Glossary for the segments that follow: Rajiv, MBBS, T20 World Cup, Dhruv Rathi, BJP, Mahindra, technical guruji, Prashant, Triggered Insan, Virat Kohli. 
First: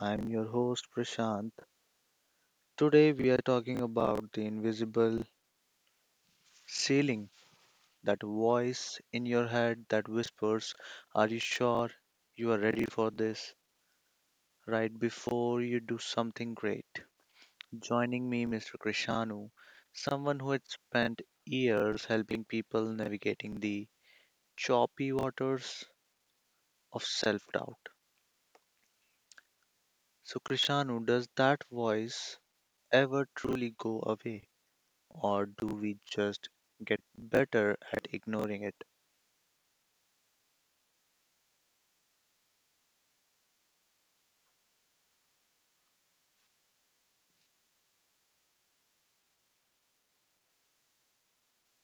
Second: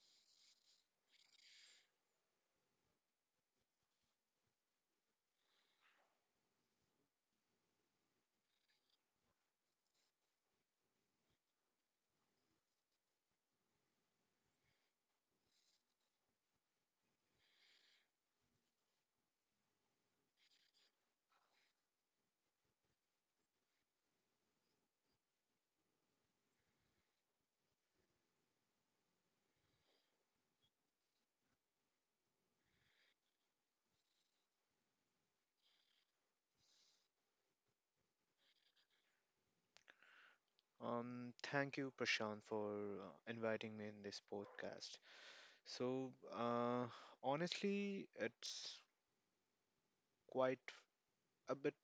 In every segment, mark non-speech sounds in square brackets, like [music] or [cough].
I'm your host Prashant. Today we are talking about the invisible ceiling, that voice in your head that whispers, are you sure you are ready for this, right before you do something great? Joining me, Mr. Krishanu, someone who had spent years helping people navigating the choppy waters of self doubt. So, Krishanu, does that voice ever truly go away, or do we just get better at ignoring it? Thank you, Prashant, for inviting me in this podcast. So, uh, honestly, it's quite a bit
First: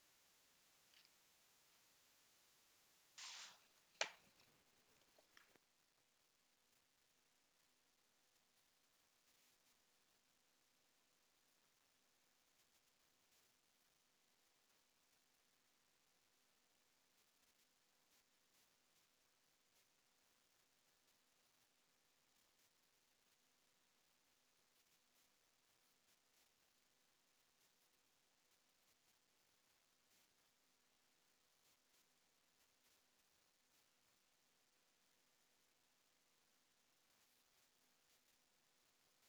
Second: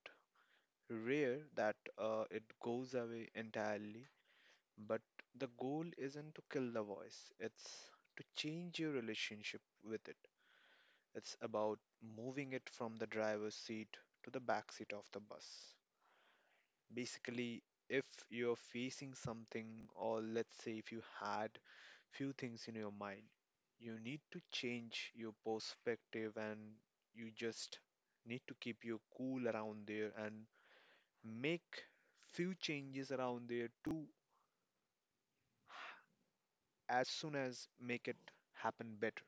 rare that it goes away entirely, but the goal isn't to kill the voice, it's to change your relationship with it. It's about moving it from the driver's seat to the back seat of the bus. Basically, if you're facing something, or let's say if you had few things in your mind, you need to change your perspective and you just need to keep your cool around there and make few changes around there to as soon as make it happen better.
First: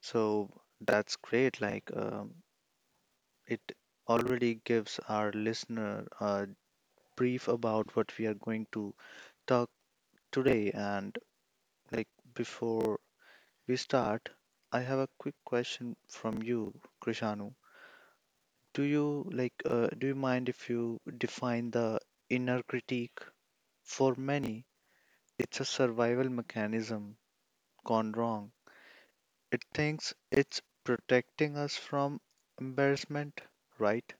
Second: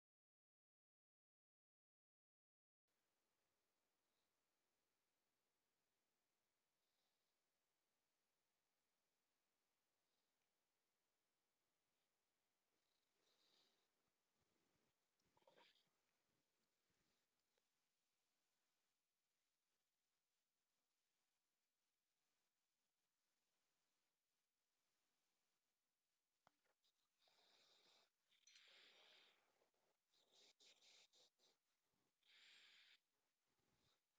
So that's great. Like, it already gives our listener a brief about what we are going to talk today. And, like, before we start, I have a quick question from you, Krishanu. Do you like? Do you mind if you define the inner critique? For many, it's a survival mechanism gone wrong. It thinks it's protecting us from embarrassment, right?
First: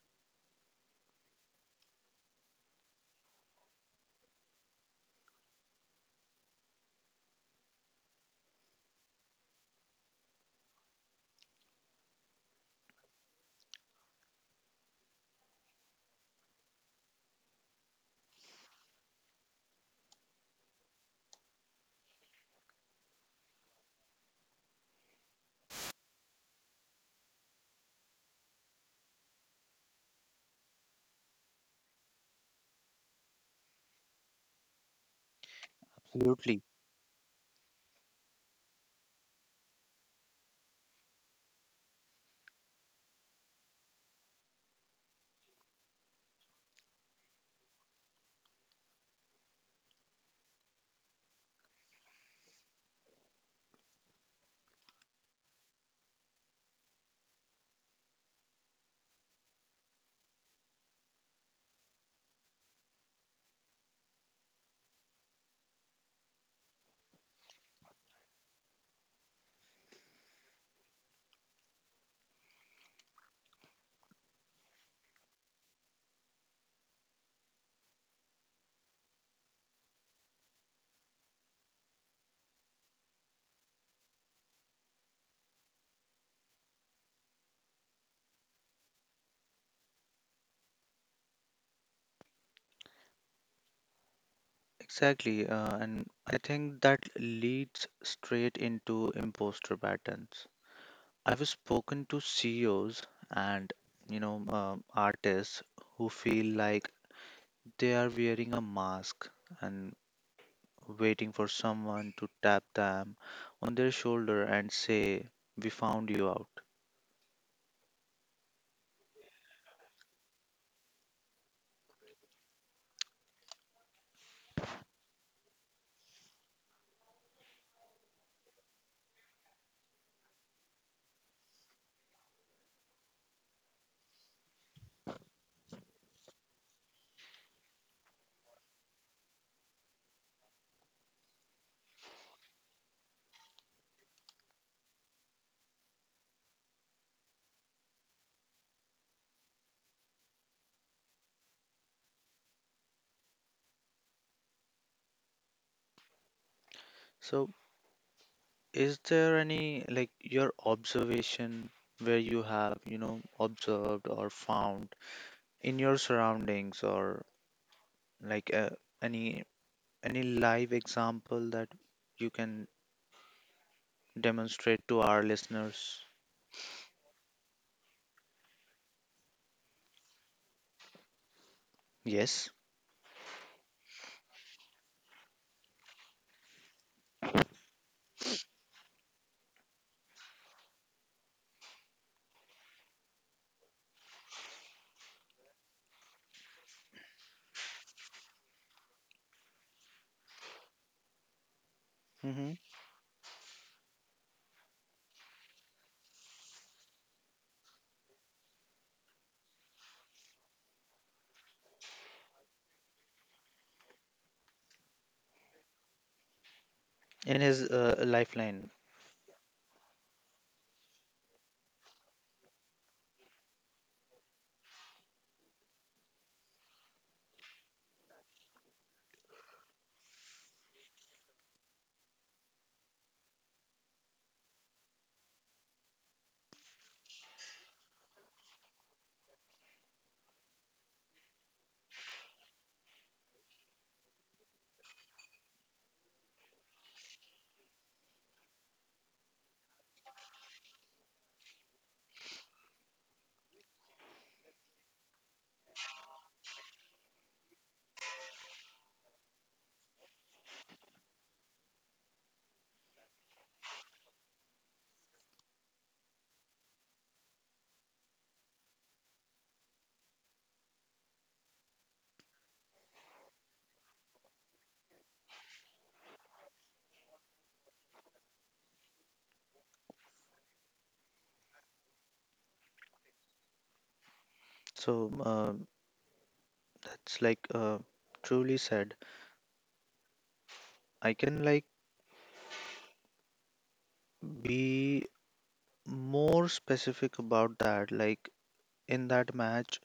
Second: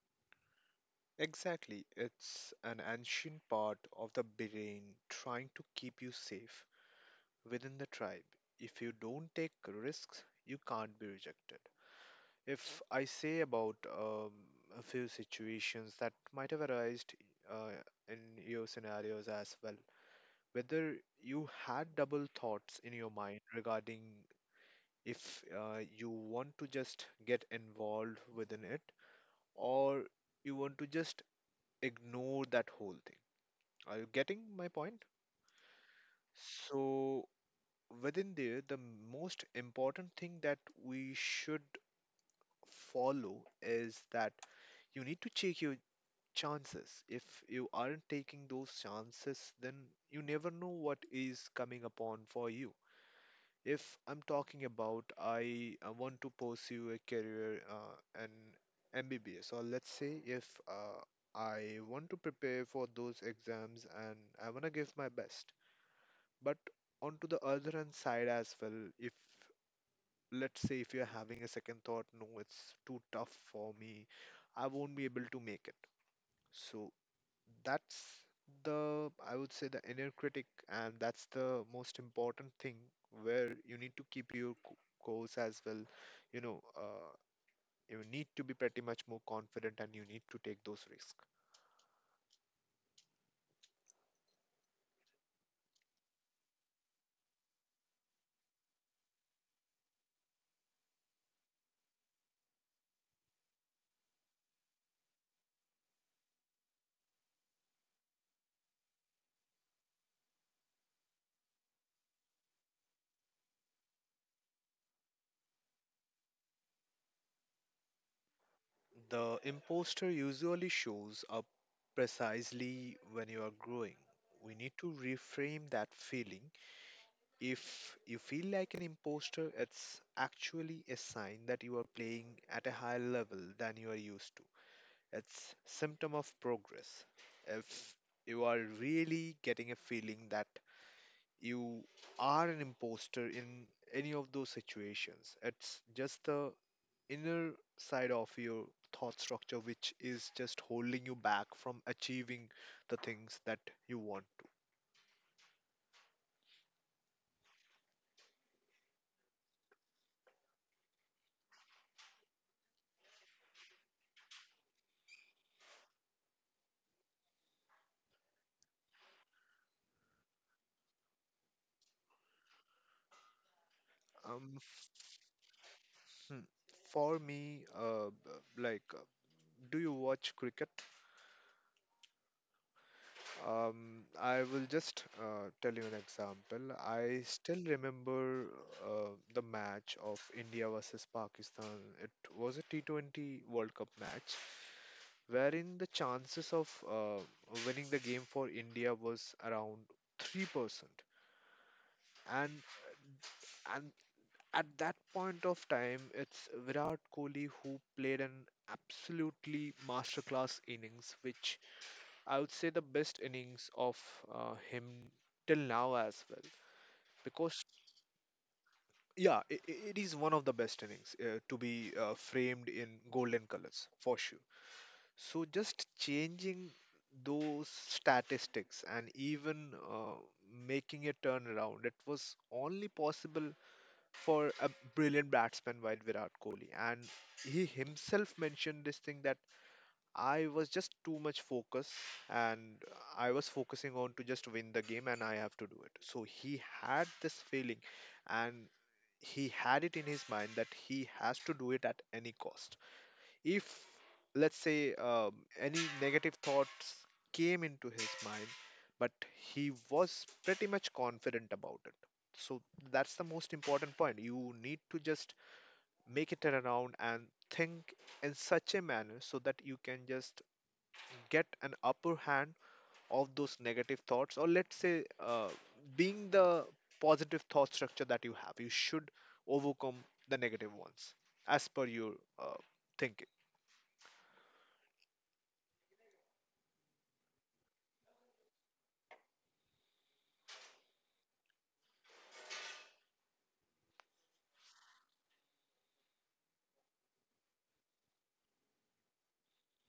Exactly, it's an ancient part of the brain trying to keep you safe within the tribe. If you don't take risks, you can't be rejected. If I say about a few situations that might have arisen, uh, in your scenarios as well, whether you had double thoughts in your mind regarding if you want to just get involved within it, or you want to just ignore that whole thing. Are you getting my point? Absolutely. So, within there, the most important thing that we should follow is that you need to check your chances. If you aren't taking those chances, then you never know what is coming upon for you. If I'm talking about I want to pursue a career, an MBBS, or let's say if I want to prepare for those exams and I want to give my best, but onto the other hand side as well, if let's say if you're having a second thought, no, it's too tough for me, I won't be able to make it. So that's the, I would say, the inner critic, and that's the most important thing where you need to keep your course as well. You know, uh, you need to be pretty much more confident and you need to take those risks. Exactly. And I think that leads straight into imposter patterns. I've spoken to CEOs and, you know, artists who feel like they are wearing a mask and waiting for someone to tap them on their shoulder and say, we found you out. The imposter usually shows up precisely when you are growing. We need to reframe that feeling. If you feel like an imposter, it's actually a sign that you are playing at a higher level than you are used to. It's symptom of progress. If you are really getting a feeling that you are an imposter in any of those situations, it's just the inner side of your thought structure which is just holding you back from achieving the things that you want. So is there any like your observation where you have, you know, observed or found in your surroundings or like any any live example that you can Um, demonstrate to our listeners? hmm, for me, like, do you watch cricket? Yes. I will just tell you an example. I still remember the match of India versus Pakistan. It was a T20 World Cup match wherein the chances of winning the game for India was around 3%. Hmm. And and at that point of time, it's Virat Kohli who played an absolutely masterclass innings, which I would say the best innings of him till now as well. In Because, his lifeline. yeah, it is one of the best innings to be framed in golden colors for sure. So, just changing those statistics and even making a turnaround, it was only possible for a brilliant batsman like Virat Kohli. And he himself mentioned this thing that I was just too much focus and I was focusing on to just win the game and I have to do it. So he had this feeling and he had it in his mind that he has to do it at any cost. If, let's say, any negative thoughts came into his mind, but he was pretty much confident about it. So that's the most important point. You need to just make it around and think in such a manner so that you can just get an upper hand of those negative thoughts, or let's say, being the positive thought structure that you have, you should overcome the negative ones as per your uh, thinking. So that's like truly said. I can like be more specific about that. Like in that match,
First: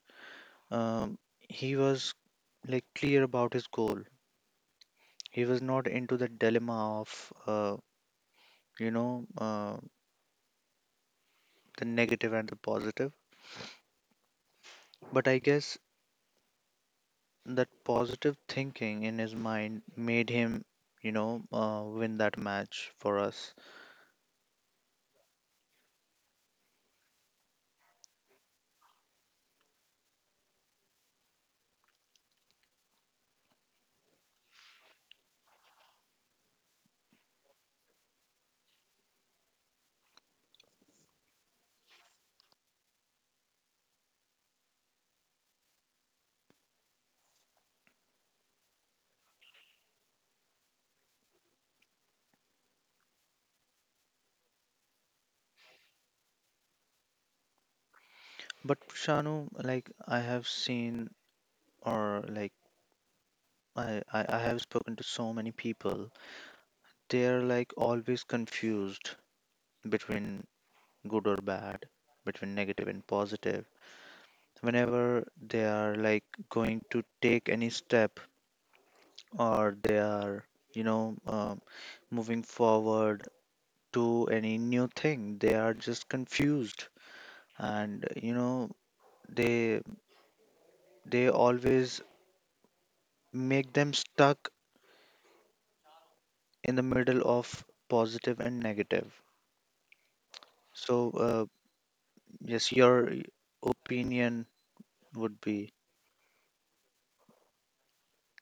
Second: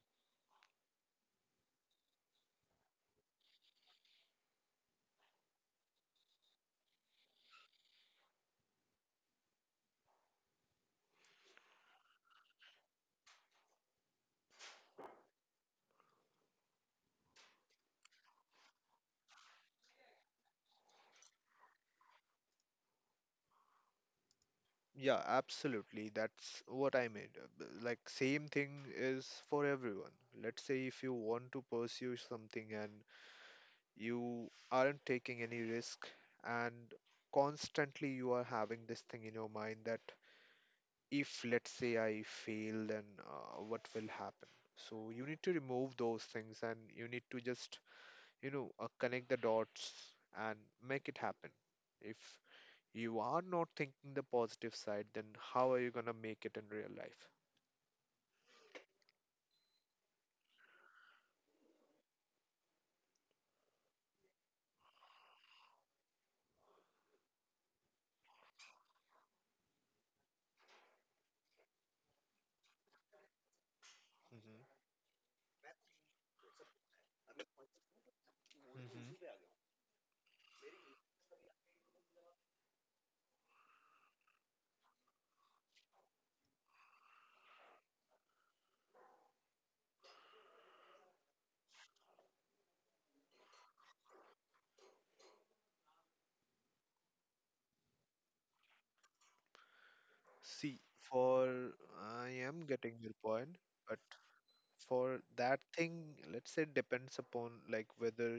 Um, he was like clear about his goal. He was not into the dilemma of, you know, the negative and the positive. But I guess that positive thinking in his mind made him, you know, win that match for us. Yeah, absolutely. That's what I mean. Like, same thing is for everyone. Let's say if you want to pursue something and you aren't taking any risk, and constantly you are having this thing in your mind that if let's say I fail, then what will happen. So you need to remove those things and you need to just connect the dots and make it happen. If you are not thinking the positive side, then how are you going to make it in real life? But Shanu, like I have seen, or like I have spoken to so many people, they're like always confused between good or bad, between negative and positive Hmm. whenever they are like going to take any step, Hmm. or they are you know moving forward to any new thing, they are just confused, and you know they they always make them stuck in the middle of positive and negative. See, So for, I am yes, your getting your point, but opinion for would that be thing, let's say depends upon like whether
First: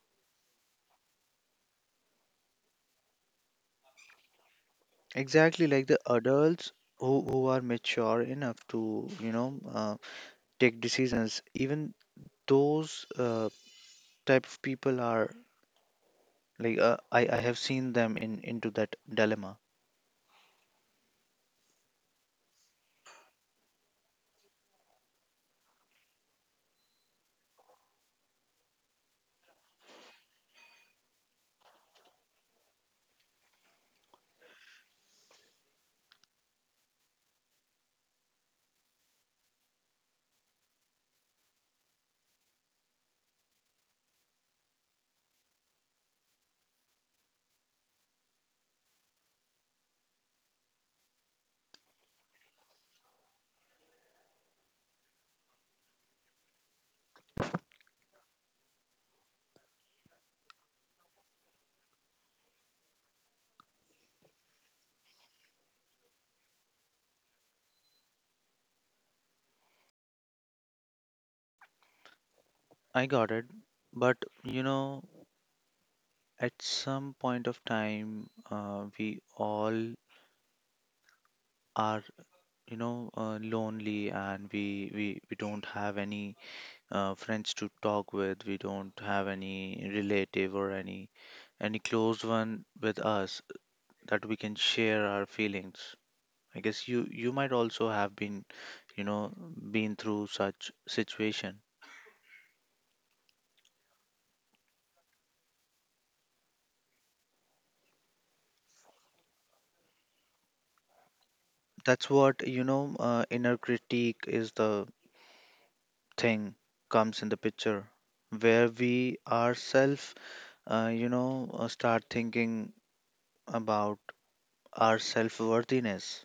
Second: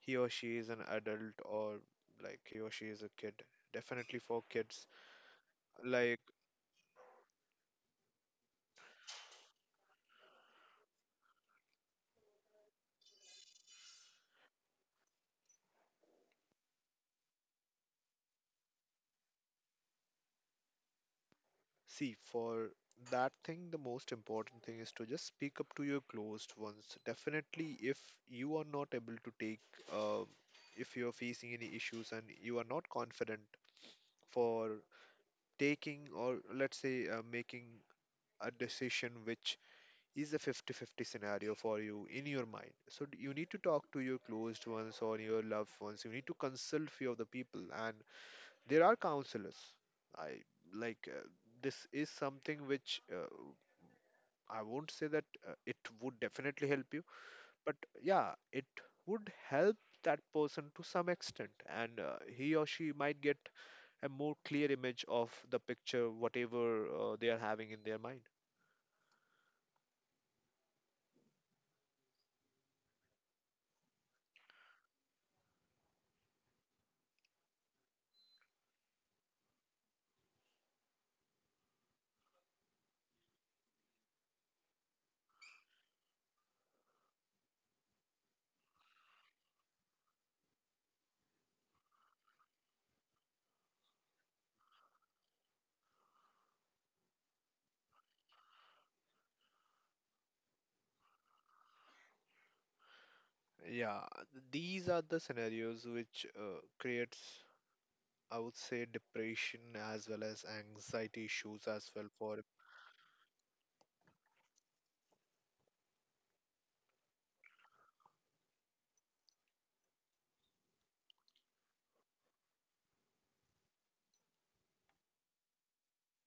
he or she is an adult or like he or she is a kid. Definitely for kids, exactly like the like, adults who are mature enough to you know take decisions, even those type of people are like I have seen them in into that dilemma. see, for that thing, the most important thing is to just speak up to your closed ones. Definitely, if you are not able to take, uh, if you're facing any issues and you are not confident for taking, or let's say making a decision which is a fifty-fifty scenario for you in your mind, so you need to talk to your closed ones or your loved ones. You need to consult few of the people, and there are counselors. I, like uh, this is something which, I won't say that it would definitely help you, but yeah, it would help that person to some extent, and he or she might get a more clear image of the picture, whatever they are having in their mind. I got it, but you know, at some point of time, we all are you know lonely, and we, we don't have any friends to talk with. We don't have any relative or any close one with us that we can share our feelings. I guess you might also have been, you know, been through such situation. Yeah, these are the scenarios which creates, I would say, depression as well as anxiety issues as well That's for. what, you know, inner critique is the thing comes in the picture where we ourselves, you know, start thinking about our self-worthiness.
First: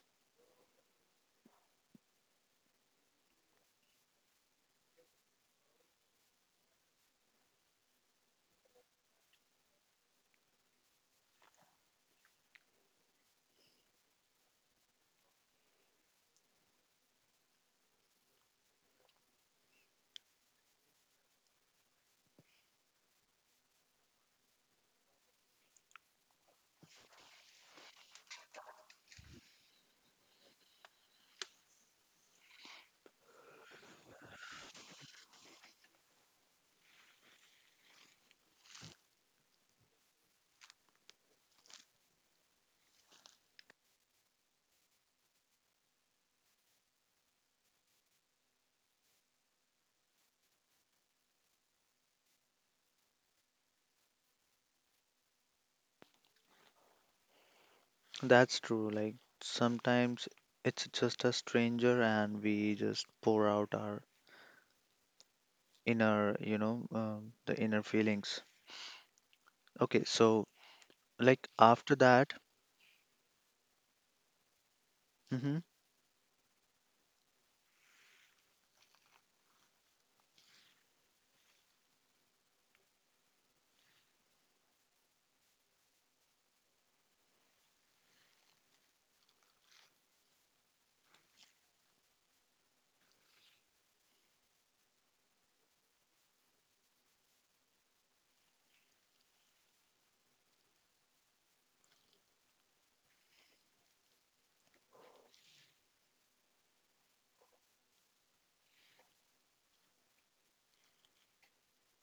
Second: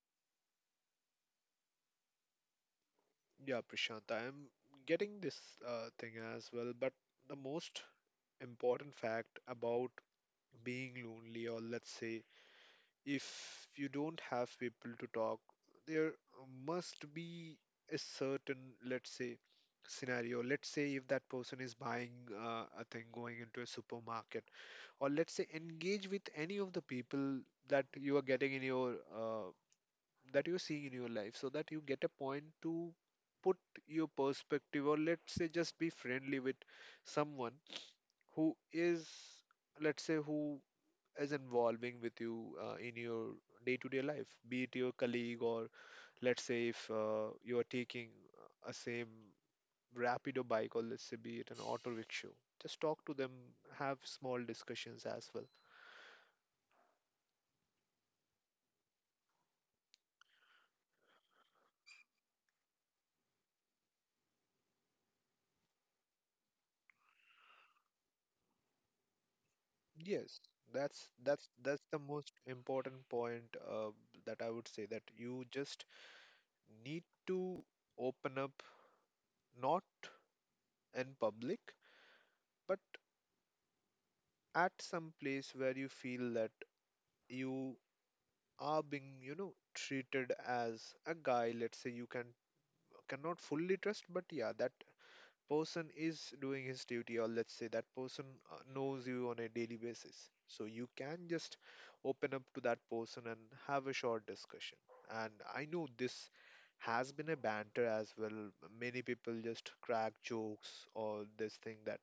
Yeah, Prashant, I am getting this thing as well, but the most important fact about being lonely, or let's say, if you don't have people to talk, there must be a certain, let's say, scenario. Let's say if that person is buying a thing going into a supermarket, or let's say engage with any of the people that you are getting in your uh, that you're seeing in your life, so that you get a point to put your perspective, or let's say just be friendly with someone who is, let's say, who is involving with you in your day-to-day life, be it your colleague, or let's say if you are taking a same rapid or bike, or let's say be it an auto rickshaw, just talk to them, have small discussions as well. That's true. Like sometimes it's just a stranger and we just pour out our inner, you know, the inner feelings. Okay, Yes, so that's like that's that's after the most that, important point, uh, that I would say that you mhm. just need to open up, not in public, but at some place where you feel that you are being treated as a guy, let's say you cannot fully trust, but yeah, that person is doing his duty, or let's say that person knows you on a daily basis, so you can just open up to that person and have a short discussion. And I know this has been a banter as well. Many people just crack jokes or this thing that,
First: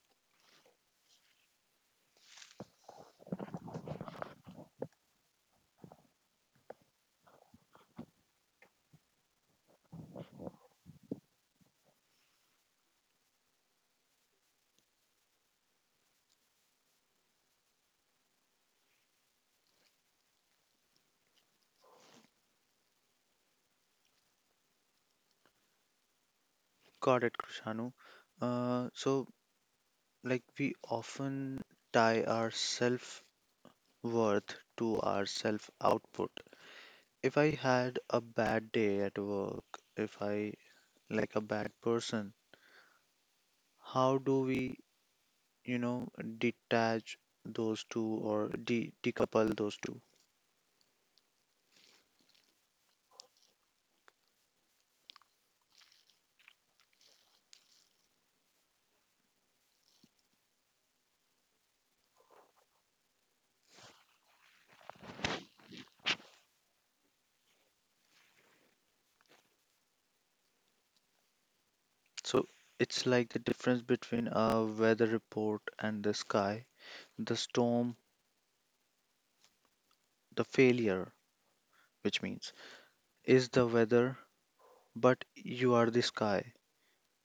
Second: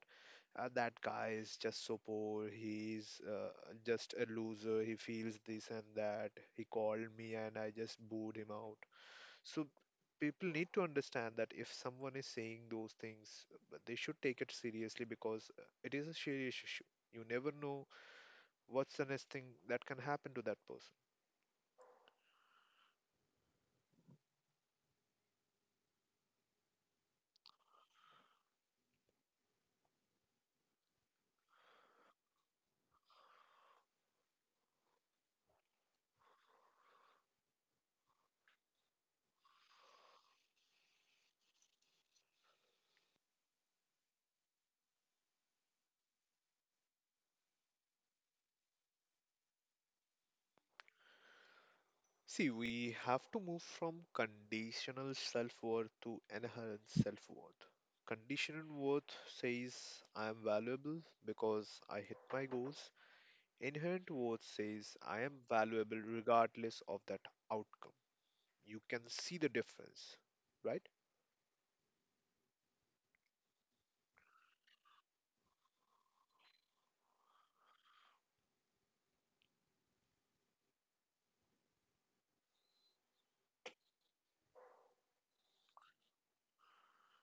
that guy is just so poor, he's just a loser, he feels this and that, he called me and I just booed him out. So people need to understand that if someone is saying those things, they should take it seriously, because it is a serious issue. You never know what's the next thing that can happen to that person. Got it, Krishanu. So, like, we often tie our self worth to our self output. If I had a bad day at work, if I like a bad person, how do we, you know, detach those two or decouple those two? See, we have to move from conditional self worth to inherent self worth. Conditional worth says I am valuable because I hit my goals. Inherent worth says I am valuable regardless of that outcome. You can see the difference, right? So, it's like the difference between a weather report and the sky, the storm, the failure, which means is the weather, but you are the sky.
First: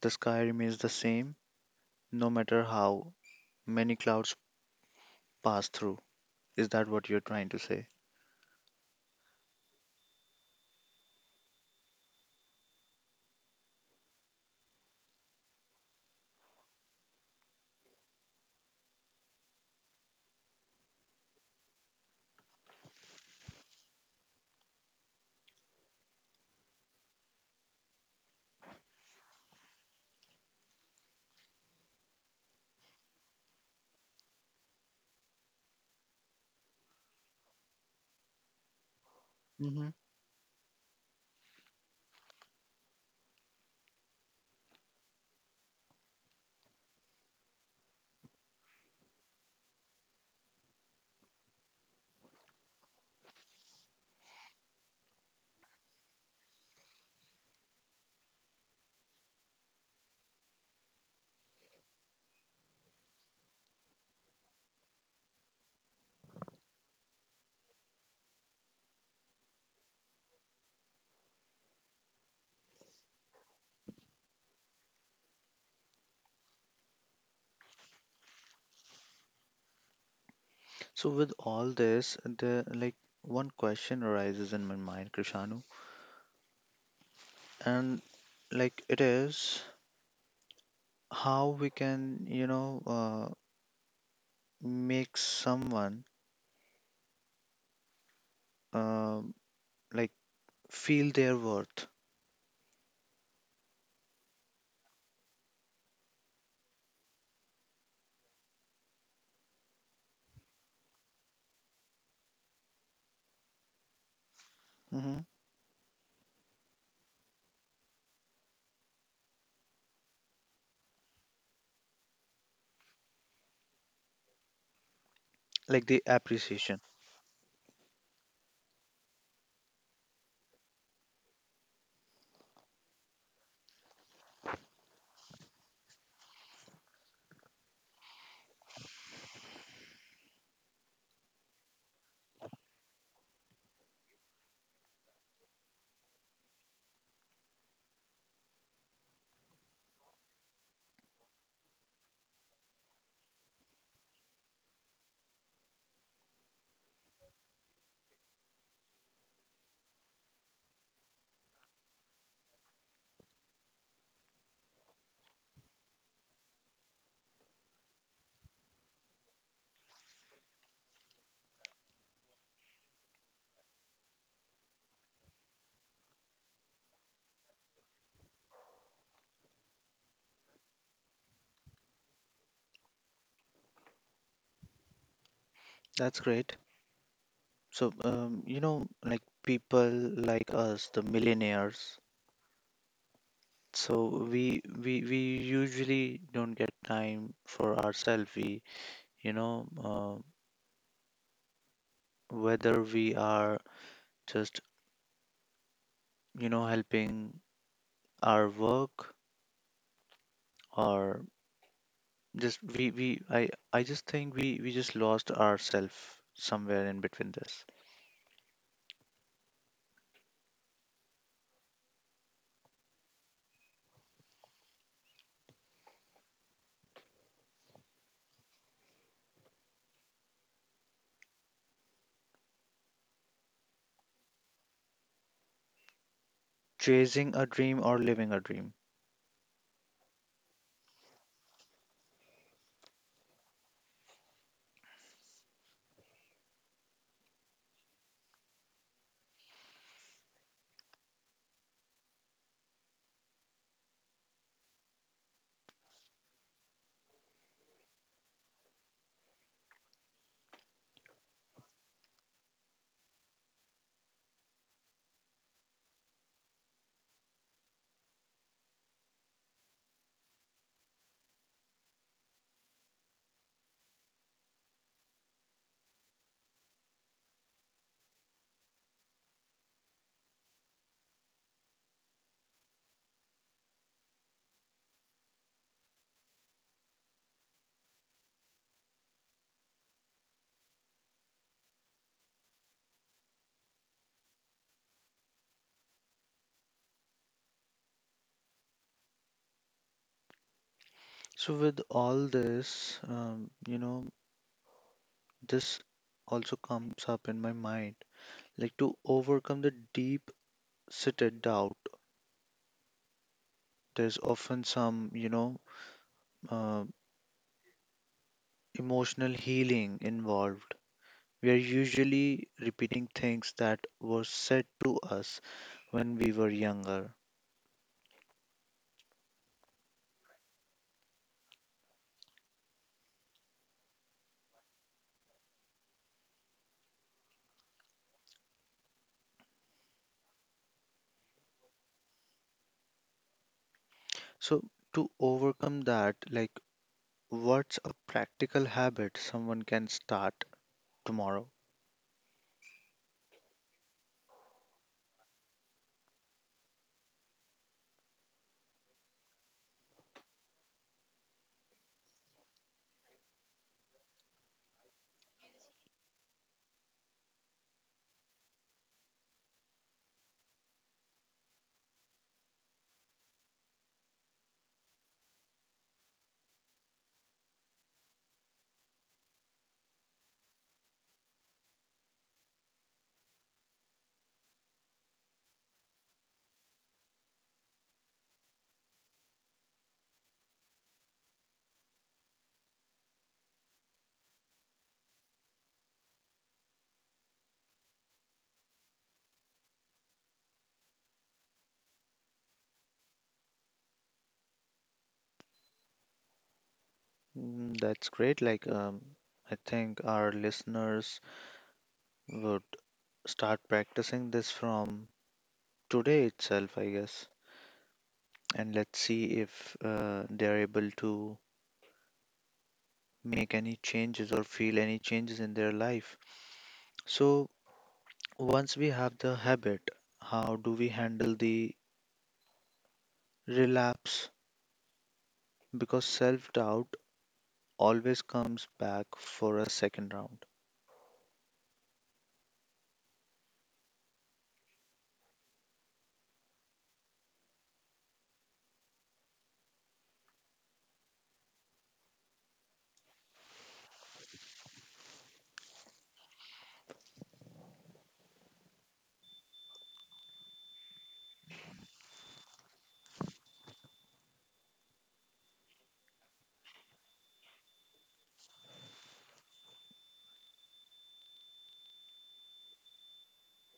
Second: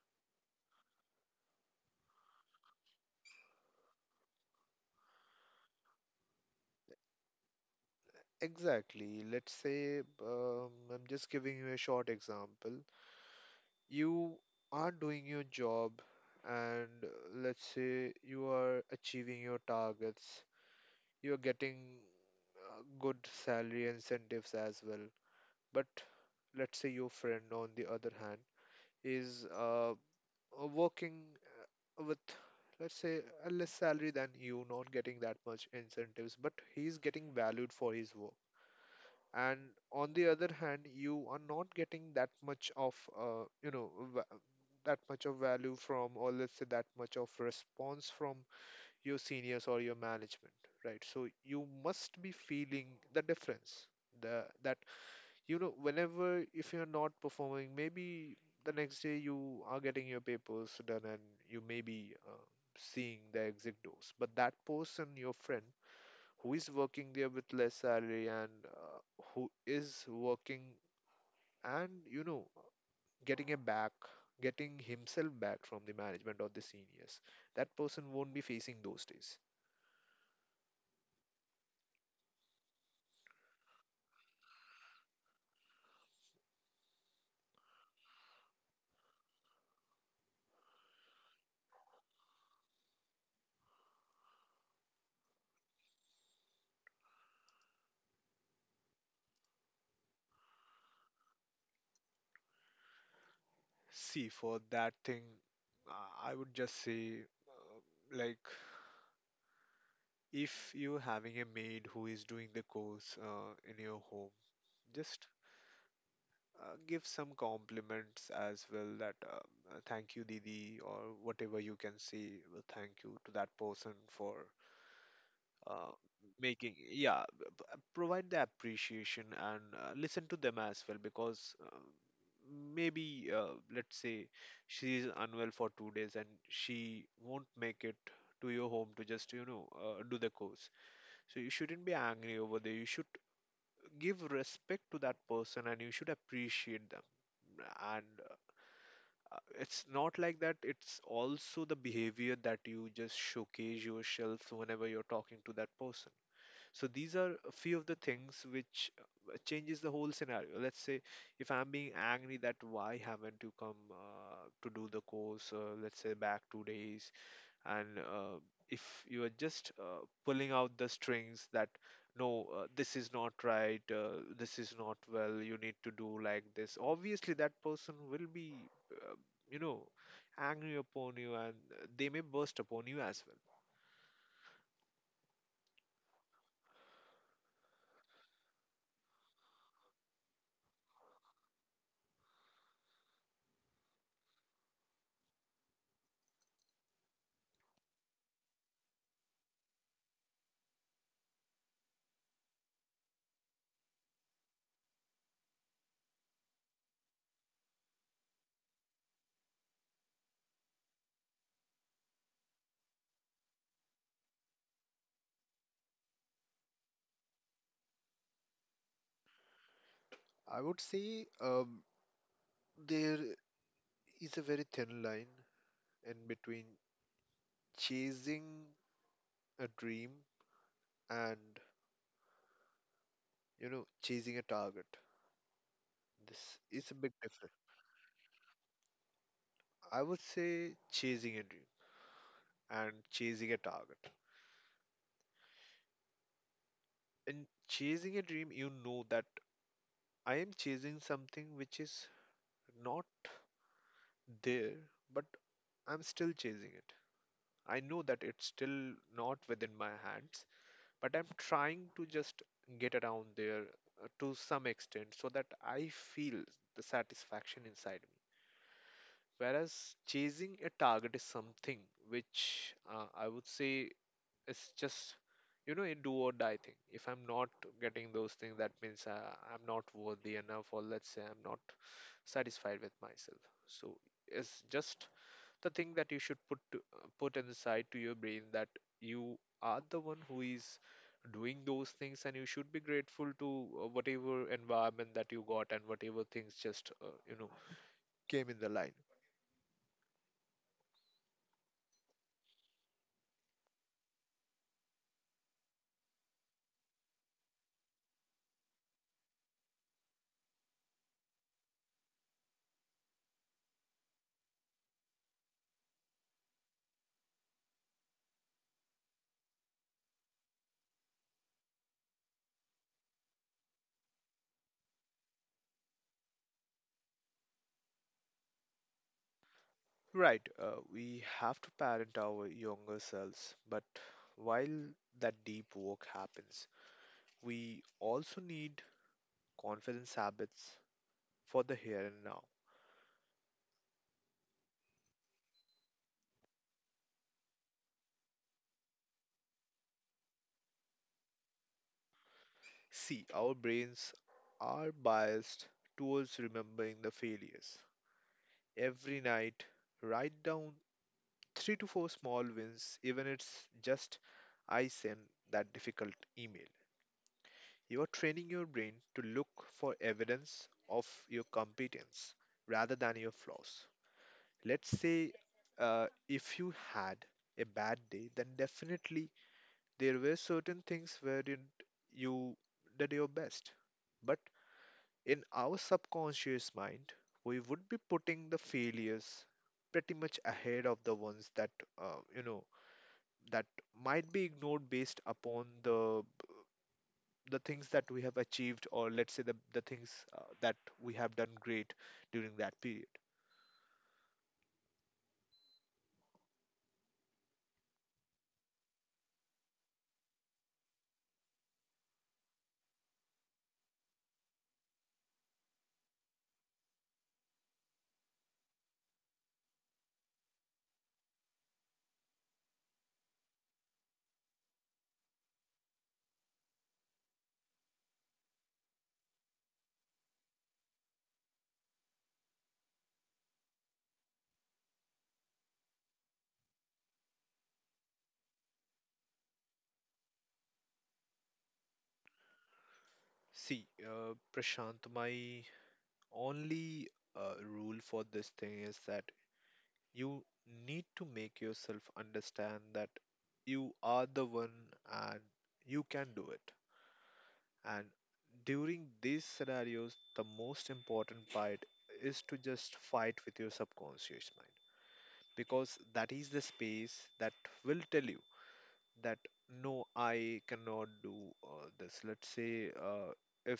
The sky remains the same no matter how many clouds pass through. Is that what you're trying to say? Exactly. Let's say, I'm just giving you a short example. You are doing your job, and let's say you are achieving your targets. You're getting good salary incentives as well. But let's say your friend, on the other hand, is working with, let's say, a less salary than you, not getting that much incentives, but he's getting valued for his work, and Hmm. on the other hand you are not getting that much of that much of value from, or let's say that much of response from your seniors or your management, right? So you must be feeling the difference, the that you know whenever, if you're not performing, maybe the next day you are getting your papers done, and you may be seeing the exit doors. But that person, your friend, who is working there with less salary, and who is working and getting a back getting himself back from the management or the seniors, that person won't be facing those days. So with all this, the like one question arises in my mind, Krishanu, and like it is how we can, you know, uh, make someone uh, like feel their worth. See, for that thing, uh, I would just say, like, if you having a maid who is doing the course in your home, just Hmm, give some compliments as well, that thank you didi, or whatever you can say, thank you to that person for like uh, the making, appreciation. yeah, provide the appreciation, and listen to them as well, because maybe let's say she is unwell for 2 days and she won't make it to your home to just do the course. So you shouldn't be angry over there. You should give respect to that person, and you should appreciate them. And it's not like that. It's also the behavior that you just showcase yourself whenever you're talking to that person. So these are a few of the things which changes the whole scenario. Let's say if I'm being angry that why haven't you come to do the course, let's say back 2 days, and if you are just pulling out the strings that no, this is not right, this is not well, you need to do like this, obviously that person will be uh, you know angry upon you, and they may burst upon you as well. That's great. So you know, like people like us, the millionaires. So we usually don't get time for ourselves. We you know whether we are just you know helping our work, or just we I just think we just lost ourselves somewhere in between this I would say, there is a very thin line in between chasing a dream and chasing a target. This is a big chasing a difference. dream or living a dream. I would say chasing a dream, and chasing a target. In chasing a dream, you know that I am chasing something which is not there, but I'm still chasing it. I know that it's still not within my hands, but I'm trying to just get around there to some extent so that I feel the satisfaction inside me. Whereas chasing a target is something which I would say it's just a do or die thing. If I'm not getting those things, that means I'm not worthy enough, or let's say I'm not satisfied with myself. So it's just the thing that you should put inside to your brain, that you are the one who is doing those things, and you should be grateful to whatever environment that you got, and whatever things just came in the line. So with all this, you know, this also comes up in my mind, like to overcome the deep-seated doubt there's often some, you know, uh, emotional healing involved. We are usually repeating things that were said to us when we were younger. Right, we have to parent our younger selves, but while that deep work happens, we also need confidence habits for the here and now. So, to overcome that, like, what's a practical habit someone can start tomorrow? See, our brains are biased towards remembering the failures. Every night, write down three to four small wins, even it's just I sent that difficult email. You are training your brain to look for evidence of your competence rather than your flaws. Let's say if you had a bad day, then definitely there were certain things where you did your best. But in our subconscious mind, we would be putting the failures pretty much ahead of the ones that you know that might be ignored based upon the things that we have achieved, or let's say the things that we have done great during that period. Mm, that's great. Like, I think our listeners would start practicing this from today itself, I guess. And let's see if they're able to make any changes or feel any changes in their life. So, once we have the habit, how do we handle the relapse? Because self doubt always comes back for a second round. See, Prashant, my only rule for this thing is that you need to make yourself understand that you are the one and you can do it. And during these scenarios, the most important part is to just fight with your subconscious mind, because that is the space that will tell you that no, I cannot do this. Let's say if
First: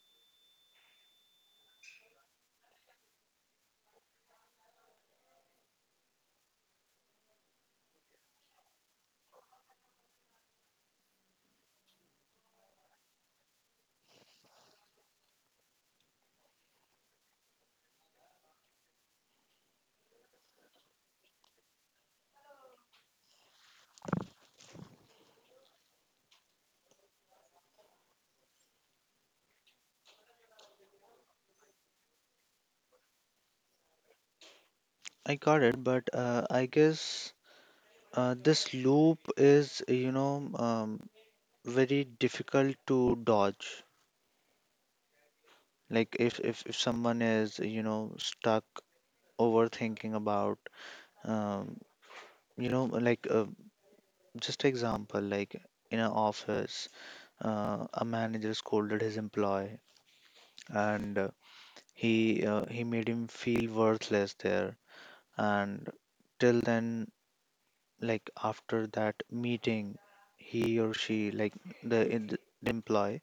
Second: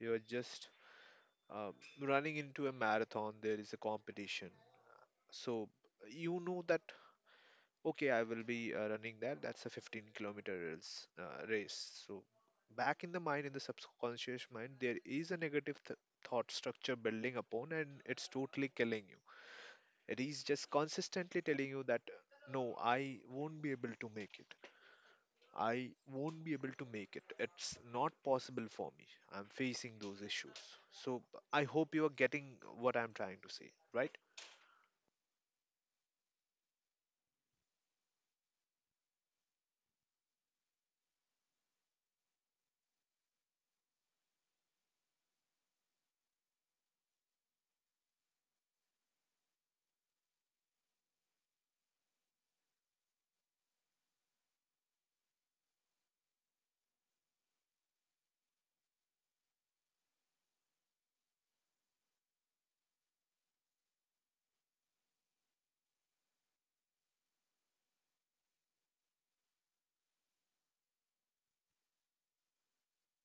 you're just um, running into a marathon, there is a competition. So you know that, okay, I will be running that. That's a 15 kilometer race. So back in the mind, in the subconscious mind, there is a negative thought structure building upon, and it's totally killing you. It is just consistently telling you that no, I won't be able to make it. I won't be able to make it. It's not possible for me. I'm facing those issues. So I hope you are getting what I'm trying to say, right? I got it, but I guess this loop is, you know, very difficult to dodge. Like if someone is, you know, stuck overthinking about, um, you know, like just example, like in an office, a manager scolded his employee, and he made him feel worthless there. And till then, like after that meeting, he or she, like the, in the employee,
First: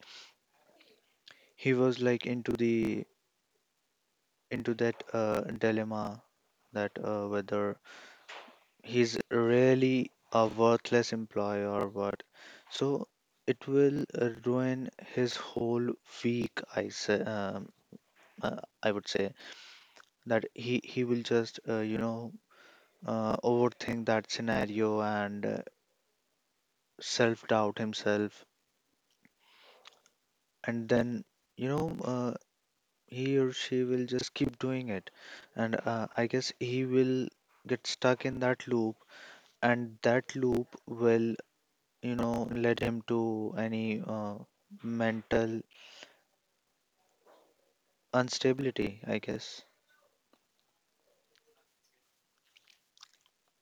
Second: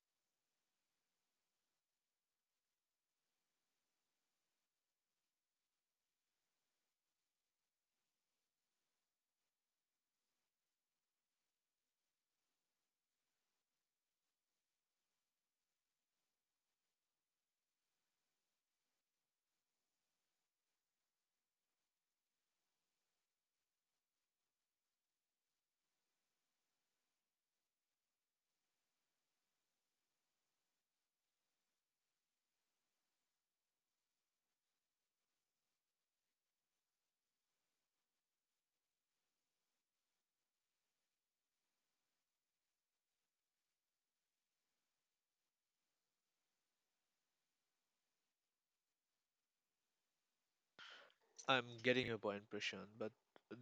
he was like into the into that dilemma that whether he's really a worthless employer, but so it will ruin his whole week. I say, uh, I would say that he will just you know overthink that scenario, and self doubt himself, and then you know he or she will just keep doing it, and I guess he will get stuck in that loop, and that loop will you know led him to any mental instability, I guess. I'm getting your point, Prashant. But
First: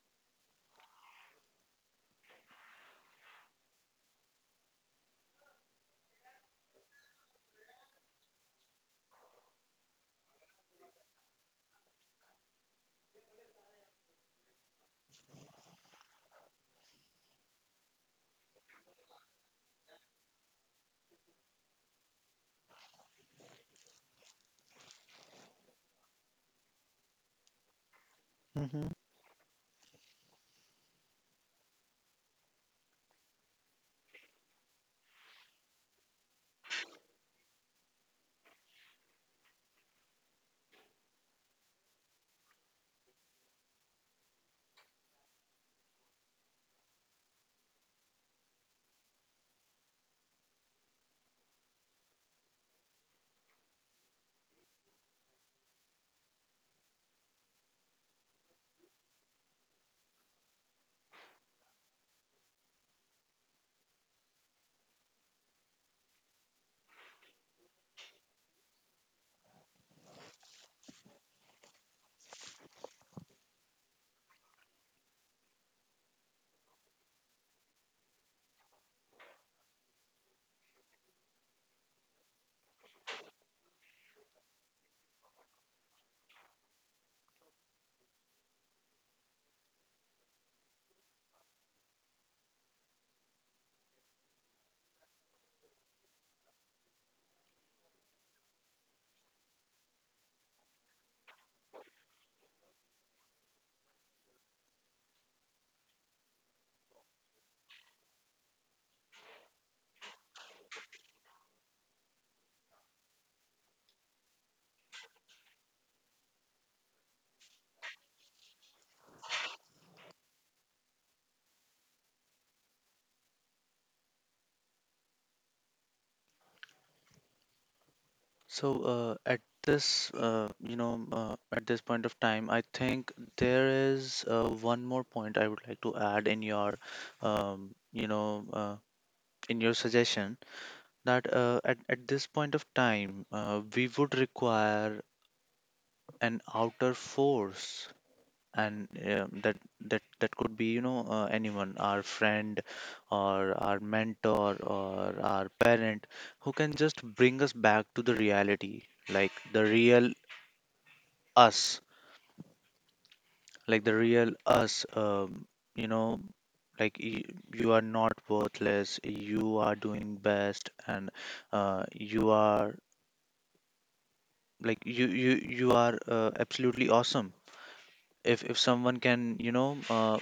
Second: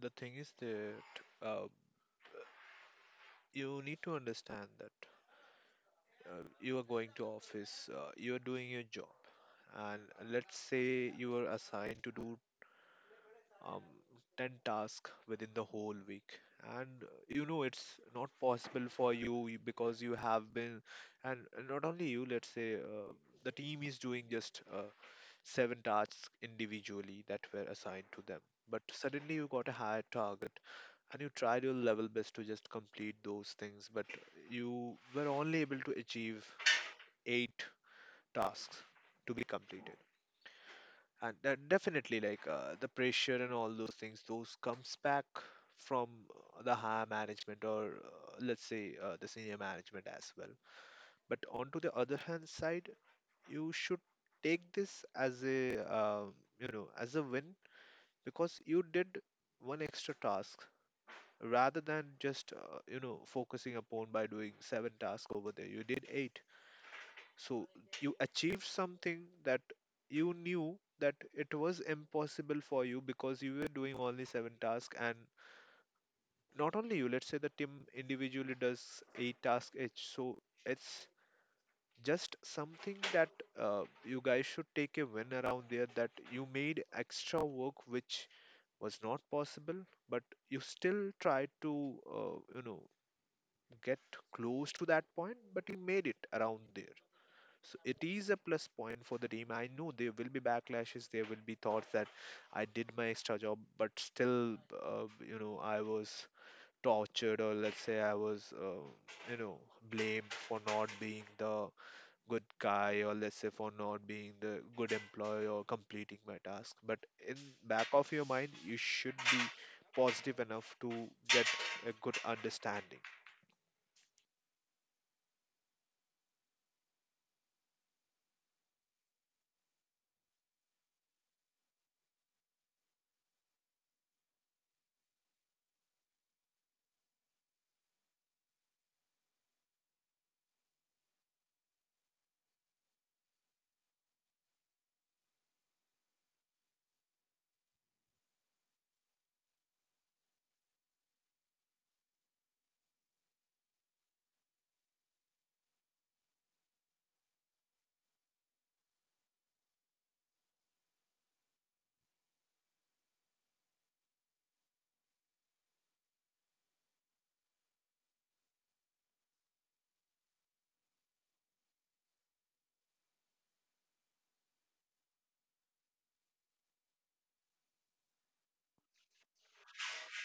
the thing is that you need to understand that you are going to office, you are doing your job, and let's say you are assigned to do um, 10 tasks within the whole week, and it's not possible for you because you have been, and not only you, let's say the team is doing just seven tasks individually that were assigned to them. But Hmm. suddenly you got a higher target, and you tried your level best to just complete those things, but you were only able to achieve eight tasks to be completed. And definitely, like the pressure and all those things, those comes back from the higher management, or let's say the senior management as well. But onto the other hand side, you should take this as a win, because you did one extra task rather than just focusing upon. By doing seven tasks over there, you did eight. So you achieved something that you knew that it was impossible for you, because you were doing only seven tasks, and not only you, let's say the team individually does eight tasks each. So it's just something that you guys should take a win around there, that you made extra work which was not possible, but you still tried to, get close to that point, but you made it around there. So it is a plus point for the team. I know there will be backlashes. There will be thoughts that I did my extra job, but still, I was tortured, or let's say I was, you know, blamed for not being the good guy, or let's say for not being the good employee or completing my task. But in back of your mind, you should be positive enough to get a good understanding. So at this, you know, at this point of time, I think there is one more point I would like to add in your, you know, in your suggestion that at this point of time, we would require an outer force, and that could be you know anyone, our friend or our mentor or our parent who can just bring us back to the reality, like the real us, like the real us you know like you are not worthless, you are doing best, and you are like you are absolutely awesome if someone can you know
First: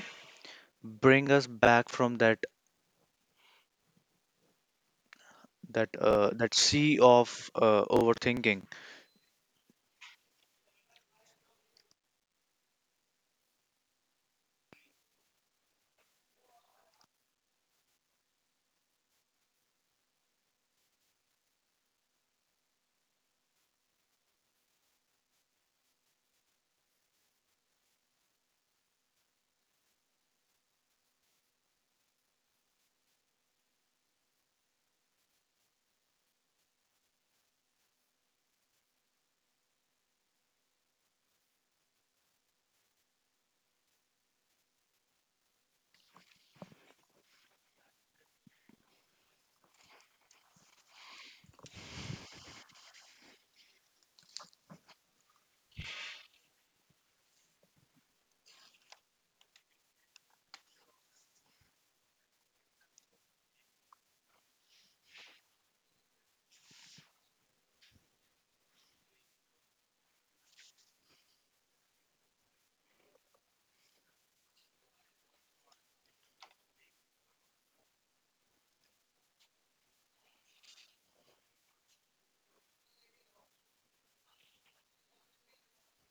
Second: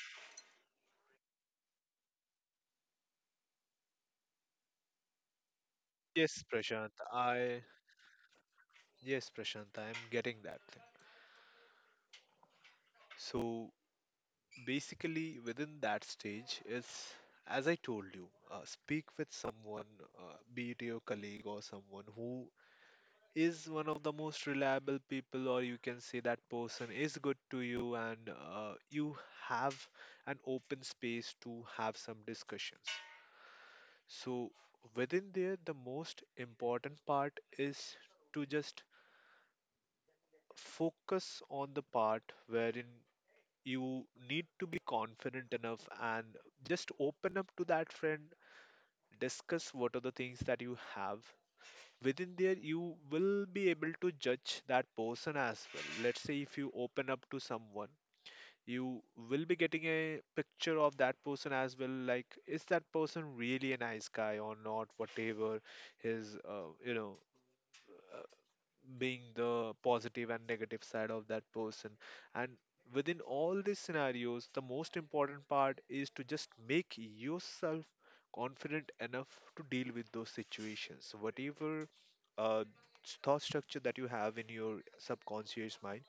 bring us back from that Yes, that Prashant. sea of overthinking. I'm getting that thing. So basically within that stage is, as I told you, speak with someone, be it your colleague or someone who is one of the most reliable people, or you can say that person is good to you, and you have an open space to have some discussions. So within there, the most important part is to just focus on the part wherein you need to be confident enough, and just open up to that friend. Discuss what are the things that you have. Within there you will be able to judge that person as well. Let's say if you open up to someone, you will be getting a picture of that person as well, like is that person really a nice guy or not, whatever his being the positive and negative side of that person. And within all these scenarios, the most important part is to just make yourself confident enough to deal with those situations. Whatever uh, thought structure that you have in your subconscious mind,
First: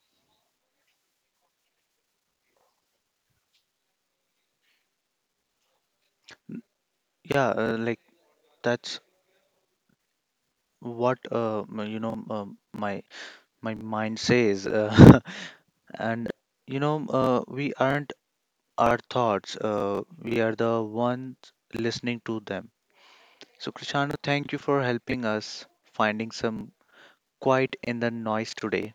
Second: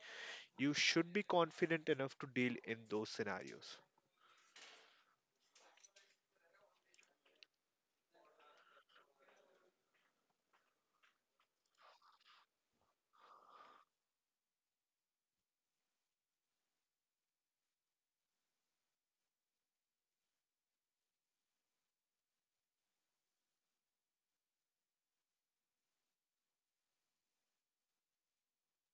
you should be confident enough to deal in those scenarios. Yeah like that's what you know my my mind says [laughs] and you know we aren't our thoughts. We are the ones listening to them. So Krishanu, thank you for helping us finding some quiet in the noise today.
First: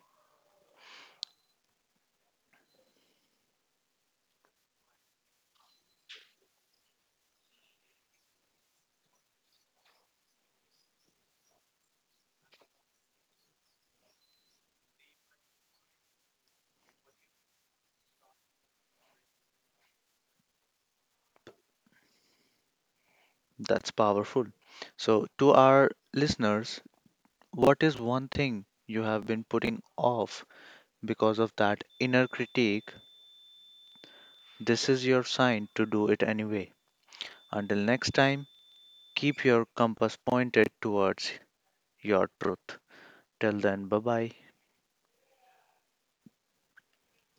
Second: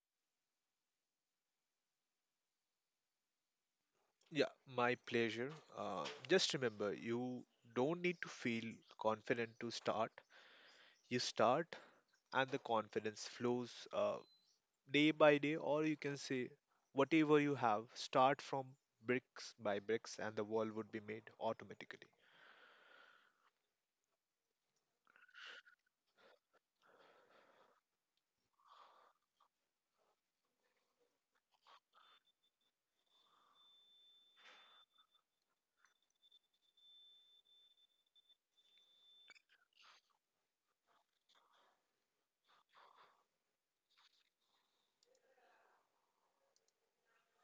Yeah, my pleasure. Just remember, you don't need to feel confident to start. You start and the confidence flows day by day, or you can say whatever you have, start from bricks by bricks, and the wall would be made automatically. That's powerful. So to our listeners, what is one thing you have been putting off because of that inner critique? This is your sign to do it anyway. Until next time, keep your compass pointed towards your truth. Till then, bye bye.